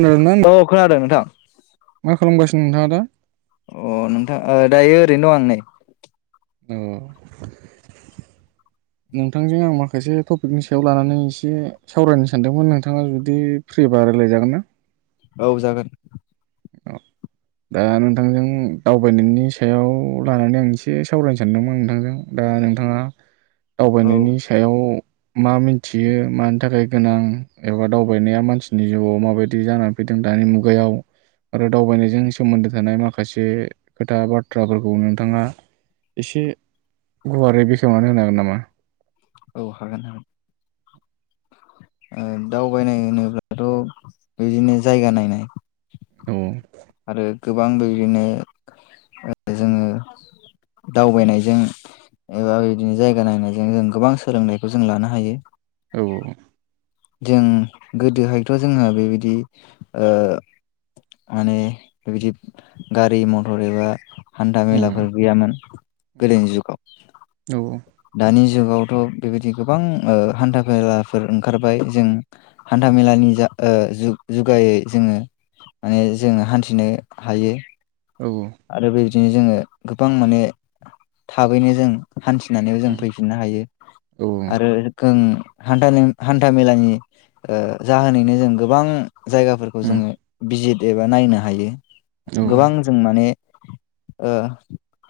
खोनादोंना औ खोनादों नोंथां मा खालामगासिनो [inaudible] अ नोंथां ओ दायो ओरैनो दं आं नै औ नोंथांजों आं माखासे टपिकनि सायाव लानानै एसे सावरायनो सानदोंमोन नोंथाङा जुदि फ्रिबा रायलाजागोन ना? औ जागोन । आ दा नोंथांजों दावबायनायनि सायाव लानानै आं एसे सावरायनो सानदोंमोन नोंथांजों दा नोंथाङा औ दावबायनायनि सायाव मा मिन्थियो मानि थाखाय गोनां एबा दावबायनाया मानसिनि जिउआव माबायदि जानानै फैदों दानि मुगायाव आरो दावबायनायजों सोमोन्दो थानाय माखासे खोथा बाथ्राफोरखौ नोंथाङा एसे गुवारै बेखेवनानै होनो हागोन नामा? औ हगोन हागोन । ओ दावबायनाय होनोब्लाथ' बिदिनो जायगा नायनाय औ आरो गोबां बेबायदिनो ओ जोङो दावबायनायजों ओ इदिनो जायगा नायनायजों जों गोबां सोलोंनायखौ जों लानो हायो । औ औ जों गोदोहायथ' जोङो बेबायदि ओ माने बेबायदि गारि मथर एबा हान्था मेलाफोर गैयामोन गोदोनि जुगाव दानि जुगावथ बेबायदि गोबां ओ हान्था फेलाफोर ओंखारबाय जों हान्था मेलानि जा ओ जु-जुगायै जोङो माने जोङो हान्थिनो हायो । आरो बे बिदिनो जोङो गोबां माने थाबैनो जों हान्थिनानैबो जों फैफिननो हायो । आरो ओं हान्थानि हान्था मेलानि जाहोनैनो जों गोबां जायगाफोरखौ जोङो भिजिट एबा नायनो हायो । गोबां जों माने ओ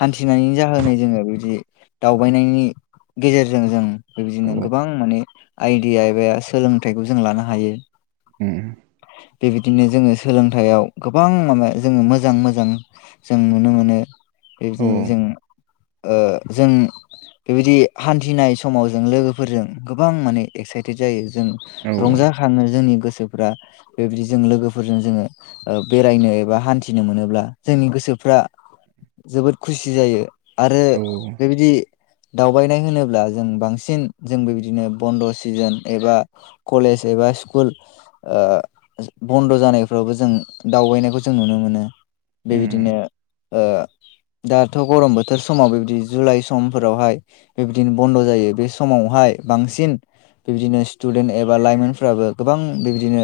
हान्थिनायनि जाहोनै जोङो बिदि दावबायनायनि गेजेरजों जों बेबायदिनो गोबां माने आइडिया एबा सोलोंथाइखौ जों लानो हायो बेबायदिनो जोङो सोलोंथायाइयाव गोबां माबा जोङो मोजां मोजां जों नुनो मोनो [inaudible] जों ओ जों बेबायदि हान्थिनाय समाव जों लोगोफोरजों गोबां माने एक्साइटेड जायो। जों रंजाखाङो जोंनि गो सोफ्रा बेबायदि जों लोगोफोरजों जोङो बेरायनो एबा हान्थिनो मोनोब्ला जोंनि गोसोफ्रा जोबोद खुसि जायो। आरो बेबायदि दावबायनाय होनोब्ला जों बांसिन जोंबो बिदिनो बन्द' सिजोन एबा कलेज एबा स्कुल ओ बन्द' जानायफ्रावबो जों दावबायनायखौ जों नुनो मोनो। बेबायदिनो ओ दाथ' गरम बोथोर समाव बेबायदि जुलाइ समफोरावहाय बेबादिनो बन्द' जायो बे समावहाय बांसिन बेबादिनो स्टुडेन्ट एबा लाइमोनफ्राबो गोबां बेबादिनो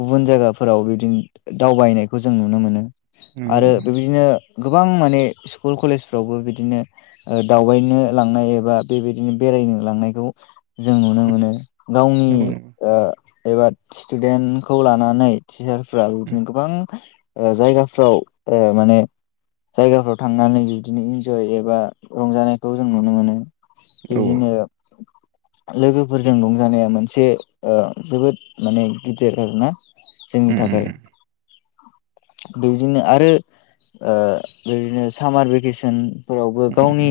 गुबुन जायगाफोराव बिदिनो दावबायनायखौ जों नुनो मोनो। आरो बेबायदिनो गोबां माने स्कुल कलेजफ्रावबो बिदिनो दावबायनो लांनाय एबा बेबायदिनो बेरायनो लांनायखौ जों नुनो मोनो गावनि ओ एबा स्टुदेन्टखौ लानानै टिचार फोराबो बिदिनो गोबां ओ जायगाफ्राव ओ माने जायगाफ्राव थांनानै बिबदिनो इन्जय एबा रंजानायखौ जों नुनो मोनो। बिदिनो लोगोफोरजों रंजानाया मोनसे ओ जोबोद माने गिदिर आरोना जोंनि थाखाय बेदिनो आरो ओ बेदिनो सामार भेकेसन फोरावबो गावनि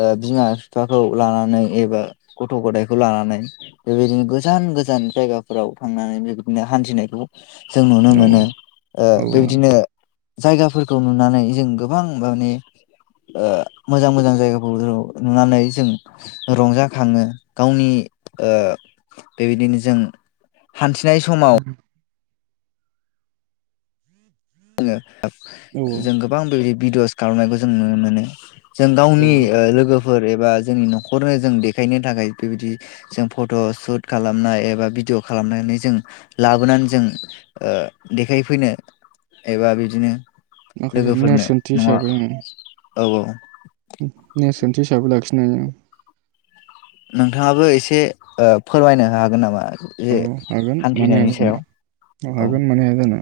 ओ बिमा बिफाखौ लानानै एबा गथ' गथायखौ लानानै बेबायदिनो गोजान गोजान जायगाफोराव थांनानै बेबायदिनो हान्थिनायखौ जों नुनो मोनो ओ बेबायदिनो जायगाफोरखौ नुनानै जों गोबां माने ओ मोजां मोजां जायगाफोरखौ नुनानै जों रंजाखाङो गावनि ओ बेबायदिनो जों हान्थि नाय समाव [unintelligible] जों गोबां बेबादि भिदिअस खालामनायखौ जों नुनो मोनो जों औ गावनि ओ लोगो फोर एबा जोंनि न'खरनो जों देखायनो थाखाय बेबायदि जों फट' सुट खालामनाय एबा भिडिअ' खालामनानै जों लाबोनानै जों ओ देखायफैनो एबा बिदिनो माखासे लोगोफोरनो नेरसोनथि नङा हिसाबै ओं औ नेर्सो थि हिसाबै लाखिनो हायो। नोंथाङाबो एसे ओ फोरमायनो हागोन नामा? औ जे हागोन मानो हाया हान्थिनायनि जानो, सायाव औ हागोन मानो हाया जानो।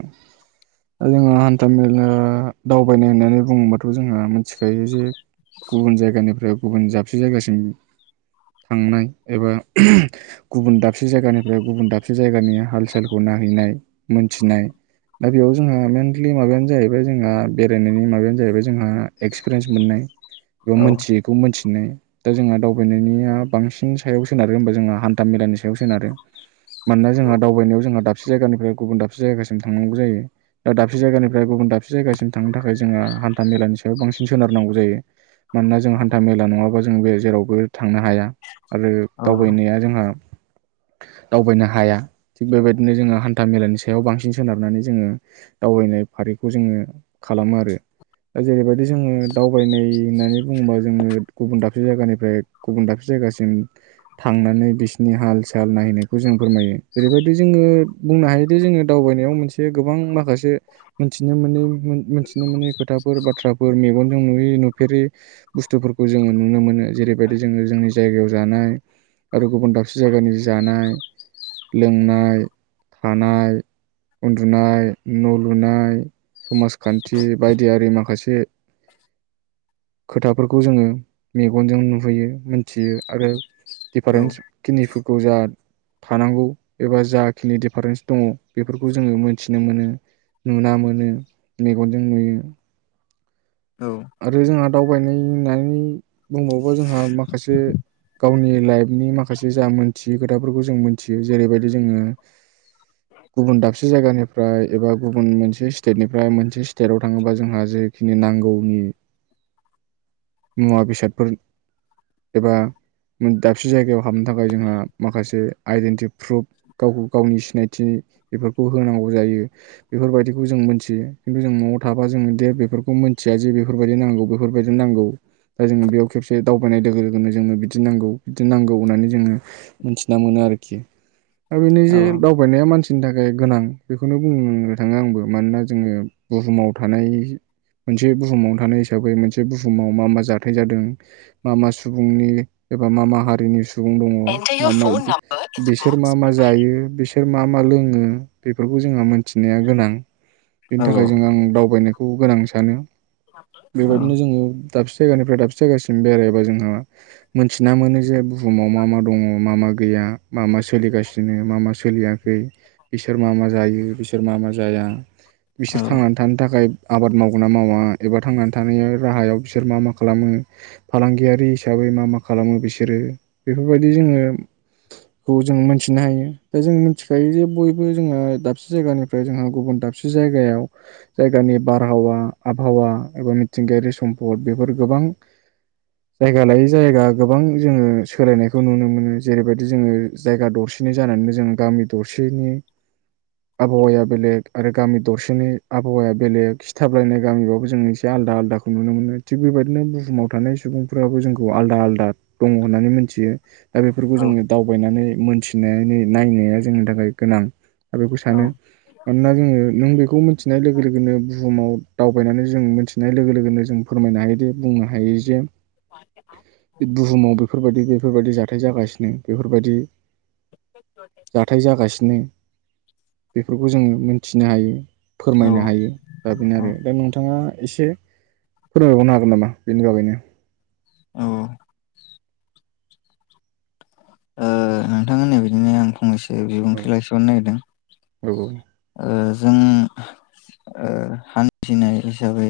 दा जोंङो हान्था मेला दावबायनाय होननानै बुङोबाथ' जोंहा मिथिखायो जे गुबुन जायगानिफ्राय गुबुन जाबसे जायगासिम थांनाय एबा गुबुन दाबसे जायगानि फ्राय गुबुन दाबसे जायगानि हाल सालखौ नायहैनाय मोनथिनाय दा बेयाव जोंहा मेनलि माबायानो जाहैबाय जोंहा बेरायनायनि माबायानो जाहैबाय जोंहा एक्सफिरियेन्स मोननाय। बे औ मोनथियैखौ मोनथि [unintelligible] दा जोंहा दावबायनायनिया बांसिन सायाव सोनारो होमबा जोंहा हान्था मेलानि सायाव सोनारो। मानोना जोंहा दावबायनायाव जोंहा दाब जायगानिफ्राय गुबुन दाबसे जायगासिम थांनांगौ जायो दा दाबसे जायगानिफ्राय गुबुन दाबसे जायगासिम थांनो थाखाय जोङो हान्था मेलानि सायाव बांसि सोनारनांगौ जायो मानोना जों हान्था मेला नङाबा जों बे जेरावबो थांनो हाया। आरो औ दावबायनाया जोंहा दावबायनो हाया थिग बेबायदिनो जोङो हान्था मेलानि सायाव बांसिन सोनारनानै जोङो दावबायनाय फारिखौ जोङो खालामो आरो दा जेरैबायदि जोङो दावबायनाय होननानै बुङोबा जोङो गुबुन दाब से जायगानिफ्राय गुबुन दाबसे जायगासिम थांनानै बिसिनि हाल सा साल नायहैनायखौ जों फोरमायो। जेरैबायदि जोङो बुंनो हायोदि जोङो दावबायनायाव मोनसे गोबां माखासे मोनथिनो मोनै मोनथिनो मोनै खोथाफोर बा थ्राफोर मेगनजों नुयै नुफेरै बुस्थुफोरखौ जोङो नुनो मोनो। जेरैबायदि जोङो जोंनि जायगायाव जानाय आरो गुबुन दाबसे जायगानि जानाय, लोंनाय, थानाय, उन्दुनाय, न' लुनाय समाजखान्थि बायदियारि माखासे खोथाफोरखौ जोङो मेगनजों नुहैयो मोनथियो आरो औ दिफारेन्स [unintelligible] जा थानांगौ एबा जाखिनि दिफारेन्स दङो बेफोरखौ जोङो मोनथिनो मोनो नुना मोनो मेगनजों नुयो। औ आरो जोंहा दावबायनाय होननानै बुंबावोबा जोंहा माखासे गावनि लाइफनि माखासे जा मोन थियै खोथाफोरखौ जों मिथियो जेरैबायदि जोङो गुबुन दाबसे जायगानिफ्राय एबा गुबुन मोनसे स्टेटनिफ्राय मोनसे स्टेटआव थाङोबा जोंहा जेखिनि नांगौनि मुवा बेसादफोर एबा दाबसे जायगायाव हाबनो थाखाय जोंहा माखासे आइडेन्टि प्रुफ गावखौ गावनि सिनायथि बेफोरखौ होनांगौ जायो। बेफोरबायदिखौ जों मोनथियो खिन्थु जों न'आव थाबा जों दे बेफोरखौ मोनथिया जे बेफोरबायदि नांगौ बेफोरबायदि नांगौ। दा जोङो बेयाव खेबसे दावबायनाय लोगो लोगोनो जोङो बिदि नांगौ बिदि नांगौ होननानै जोङो मोनथिना मोनो आरोखि। दा बेनो औ जे दावबायनाया मानसिनि था खाय गोनां बेखौनो बुंनो थाङो आंबो। मानोना जोङो बुहुमाव थानाय मोनसे बुहुमाव थानाय हिसाबै मोनसे बुहुमाव मा मा जाथाय जादों? मा मा सुबुंनि एबा मा मा हारिनि सुबुं दङ [unintelligible] [unintelligible] बिसोर मा मा जायो? बिसोर मा मा लो ङो बेफोरखौ जोङा मोन थिनाया गोनां बेनि औ थाखाय जों आं दावबायनाय खौ गोनां सानो। औ बेबायदिनो जोङो दाबसे जायगानिफ्राय दाबसे जायगासिम बेरायबा जोंहा मोनथिना मोनो जे बु हुमाव मा मा दङ' मा मा गैया मा मा सोलिगासिनो मा मा सोलियाखै बिसोर मा मा जायो बिसोर मा मा जाया बिसोर औ थांनानै थानो थाखाय आबाद मावगोन ना मावा एबा थांनानै थानायनि राहायाव बिसोर मा मा खालामो फालांगियारि हिसाबै मा मा खालामो बिसोरो बेफोरबायदि जोङो खौ जों मोनथिनो हायो दा जों मिथिखायो जे बयबो जोंहा दाबसे जायगानिफ्राय जोंहा गुबुन दाबसे जायगायाव जायगानि बारहावा आबहावा एबा मिथिंगायारि सम्फद बेफोर गोबां जायगा लायै जायगा गोबां जोङो सोलायनायखौ नुनो मोनो। जेरैबायदि जोङो जायगा दरसेनि जानानैनो जों गामि दरसेनि आबहावाया बेलेग आरो गामि दरसेनि आबहावाया बेलेग खिथाबलायनाय गामिबाबो जों एसे आलदा आलादाखौ नुनो मोनो थिग बेबायदिनो बुहुमाव थानाय सुबुंफ्राबो जोंखौ आलादा आलादा दङ होननानै मोनथियो। बेफोरखौ जोङो दावबायनानै मोनथि नायनाया जोंनि थाखाय गोनां। दा बेखौ सानो मानोना जोङो नों बेखौ मिथिनाय लोगो लोगोनो बुहुमाव दावबायनानै जों मिथिनाय लोगो लोगोनो जों फोरमायनो हायोदि बुंनो हायो जे बुहुमाव बेफोरबायदि बेफोरबायदि जाग [unintelligible] बेफोरबायदि जाथाय जागासिनो बेफोरखौ जोङो मोनथिनो हायो‌। औ फोरमायनो हायो दा बेनो आरो दा नोंथाङा एसे फोरमायबावनो हागोन नामा बेनि बागैनो? औ। ओ नोंथां होननाय बादिनो आं फंनैसै औ बिबुंथि लाखिबावनो नागिरदों। औ औ ओ जों हान्थिनाय हिसाबै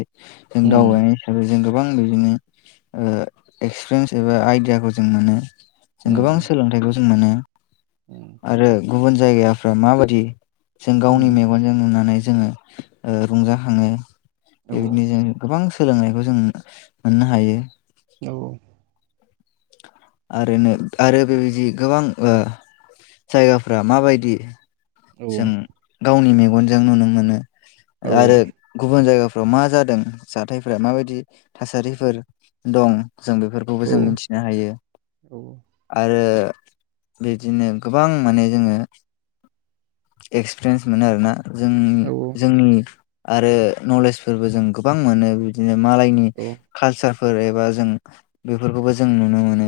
जों उम दावबायनाय हिसाबै जों गोबां बिदिनो एक्सपिरियेन्स एबा आइडियाखौ जों मोनो जों उम गोबां सोलोंथाइखौ जों मानो । आरो गुबुन जायगाफ्रा माबायदि? जों उम गावनि मेगनजों नुनानै जोङो रंजाखाङो। औ बेबायदिनो जों गोबां सोलोंनायखौ जों मोननो हायो। औ। आरो नो आरो बेबायदि गोबां ओ जायगाफ्रा माबायदि? जों गावनि मेगन गनजों नुनो मोनो। औ आरो गुबुन जायगा फाव मा जादों जाथायफोरा माबायदि थासारिफोर दं जों बेफोरखौबो जों मिथिनो हायो आरो बिदिनो गोबां माने जोङो एक्सपिरियेन्स मोनो आरोना। जों औ जोंनि। आरो नलेजफोरबो जों गोबां मोनो बिदिनो। मालायनि औ कालचार। फोर एबा जों बेफोरखौबो जों नुनो मोनो।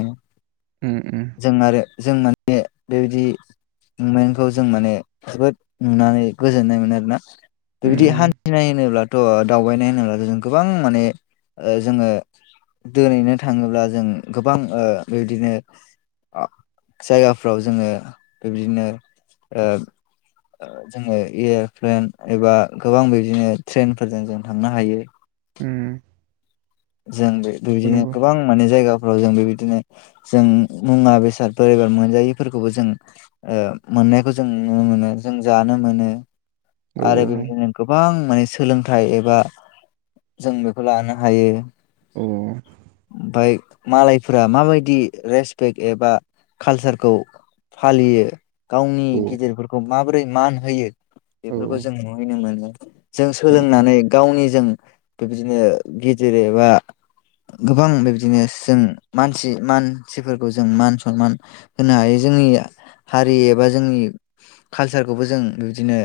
उम उम जों आरो। जों माने बेबायदि ममेन्टखौ जों माने जोबोद नुनानै गोजोननाय मोनो आरोना। बिबायदि उम हान्थिनाय होनोब्ला। थ दावबायनाय होनोब्ला जों गोबां माने ओ जोङो दोनैनो थाङोब्ला जों गोबां ओ बिबदिनो आं जायगाफ्राव जोङो बिबदिनो ओ ओ जोङो एयार'प्लेन एबा गोबां बिदिनो ट्रेनफोरजों जों थांनो हायो। उम जों बे नंगौ बिदिनो नंगौ गोबां माने जायगा। फोराव जों बेबायदिनो जों मुवा बेसादफोर [unintelligible] मोनजायैफोरखौबो जों ओ मोननायखौ जों नुनो मोनो जों जानो मोनो। औ आरो बेबायदिनो गोबां माने सोलोंथाइ एबा जों बेखौ लानो हायो। औ बाय। मालायफोरा माबायदि रेसपेक एबा कालसारखौ फालियो। गावनि औ गिदिरफोरखौ। माबोरै मान होयो। औ बेफोरखौ जों नुहैनो मोनो। जों सोलोंनानै गावनि जों बेबायदिनो गिदिर ओ। एबा गोबां बिबदिनो जों मानसि मानसिफोरखौ जों मान सनमान होनो हायो जोंनि हारि एबा जोंनि कालसारखौबो जों बिब्दिनो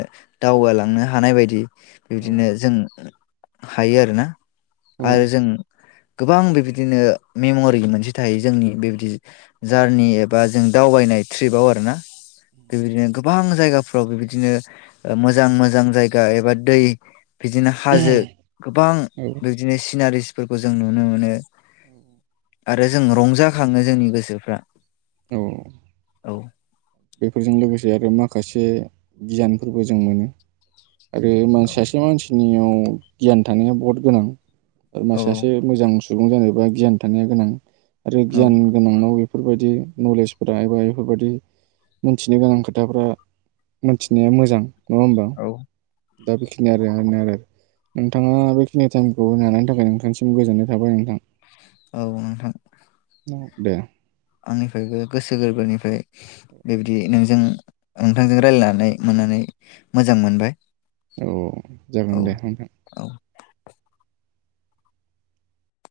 दावगालांनो हानाय बायदि। बेबादिनो जों। हायो आरोना। आरो औ जों। गोबां बेबायदिनो मेमरि मोनसे थायो जोंनि बेबादि। जारनि एबा जों। दावबायनाय ट्रिपाव आरोना। बेबादिनो गोबां जायगाफ अ बेबिदिनो मोजां मोजां जायगा एबा दै। बिदिनो हाजो गोबां औ बिदिनो सि रिलस फोरखौ जों नुनो मोनो आरो जों रंजाखाङो जोंनि गोसोफ्रा औ औ। बेफोरजों लोगोसे आरो माखासे गियानफोरबो जों मोनो। आरो मानसि सासे मानसि। नियाव गियान थानाया बहुत गोनां। औ सासे मोजां सु सुबुं जानायोबा गियान थानाया गोनां आरो औ गियान गोनांनाव बेफोरबायदि नलेजफोरा एबा बेफोरबायदि मिथिनो गोनां खोथाफ्रा मोनथिनाया मोजां नंङा होमबा औ दा बेखिनि आरो नोरो नोंथाङा बेखिनि टाइमखौ नानायनि थाखाय नोंथांसिम गोजोननाय थाबाय नोंथां औ नोंथां औ दे आंनिफ्रायबो गोसो गोरबोनिफ्राय बेबायदि नोंजों नोंथांजों रायजलायनानै मोननानै मोजां मोनबाय औ जागोन औ दे होनथां औ [inaudible]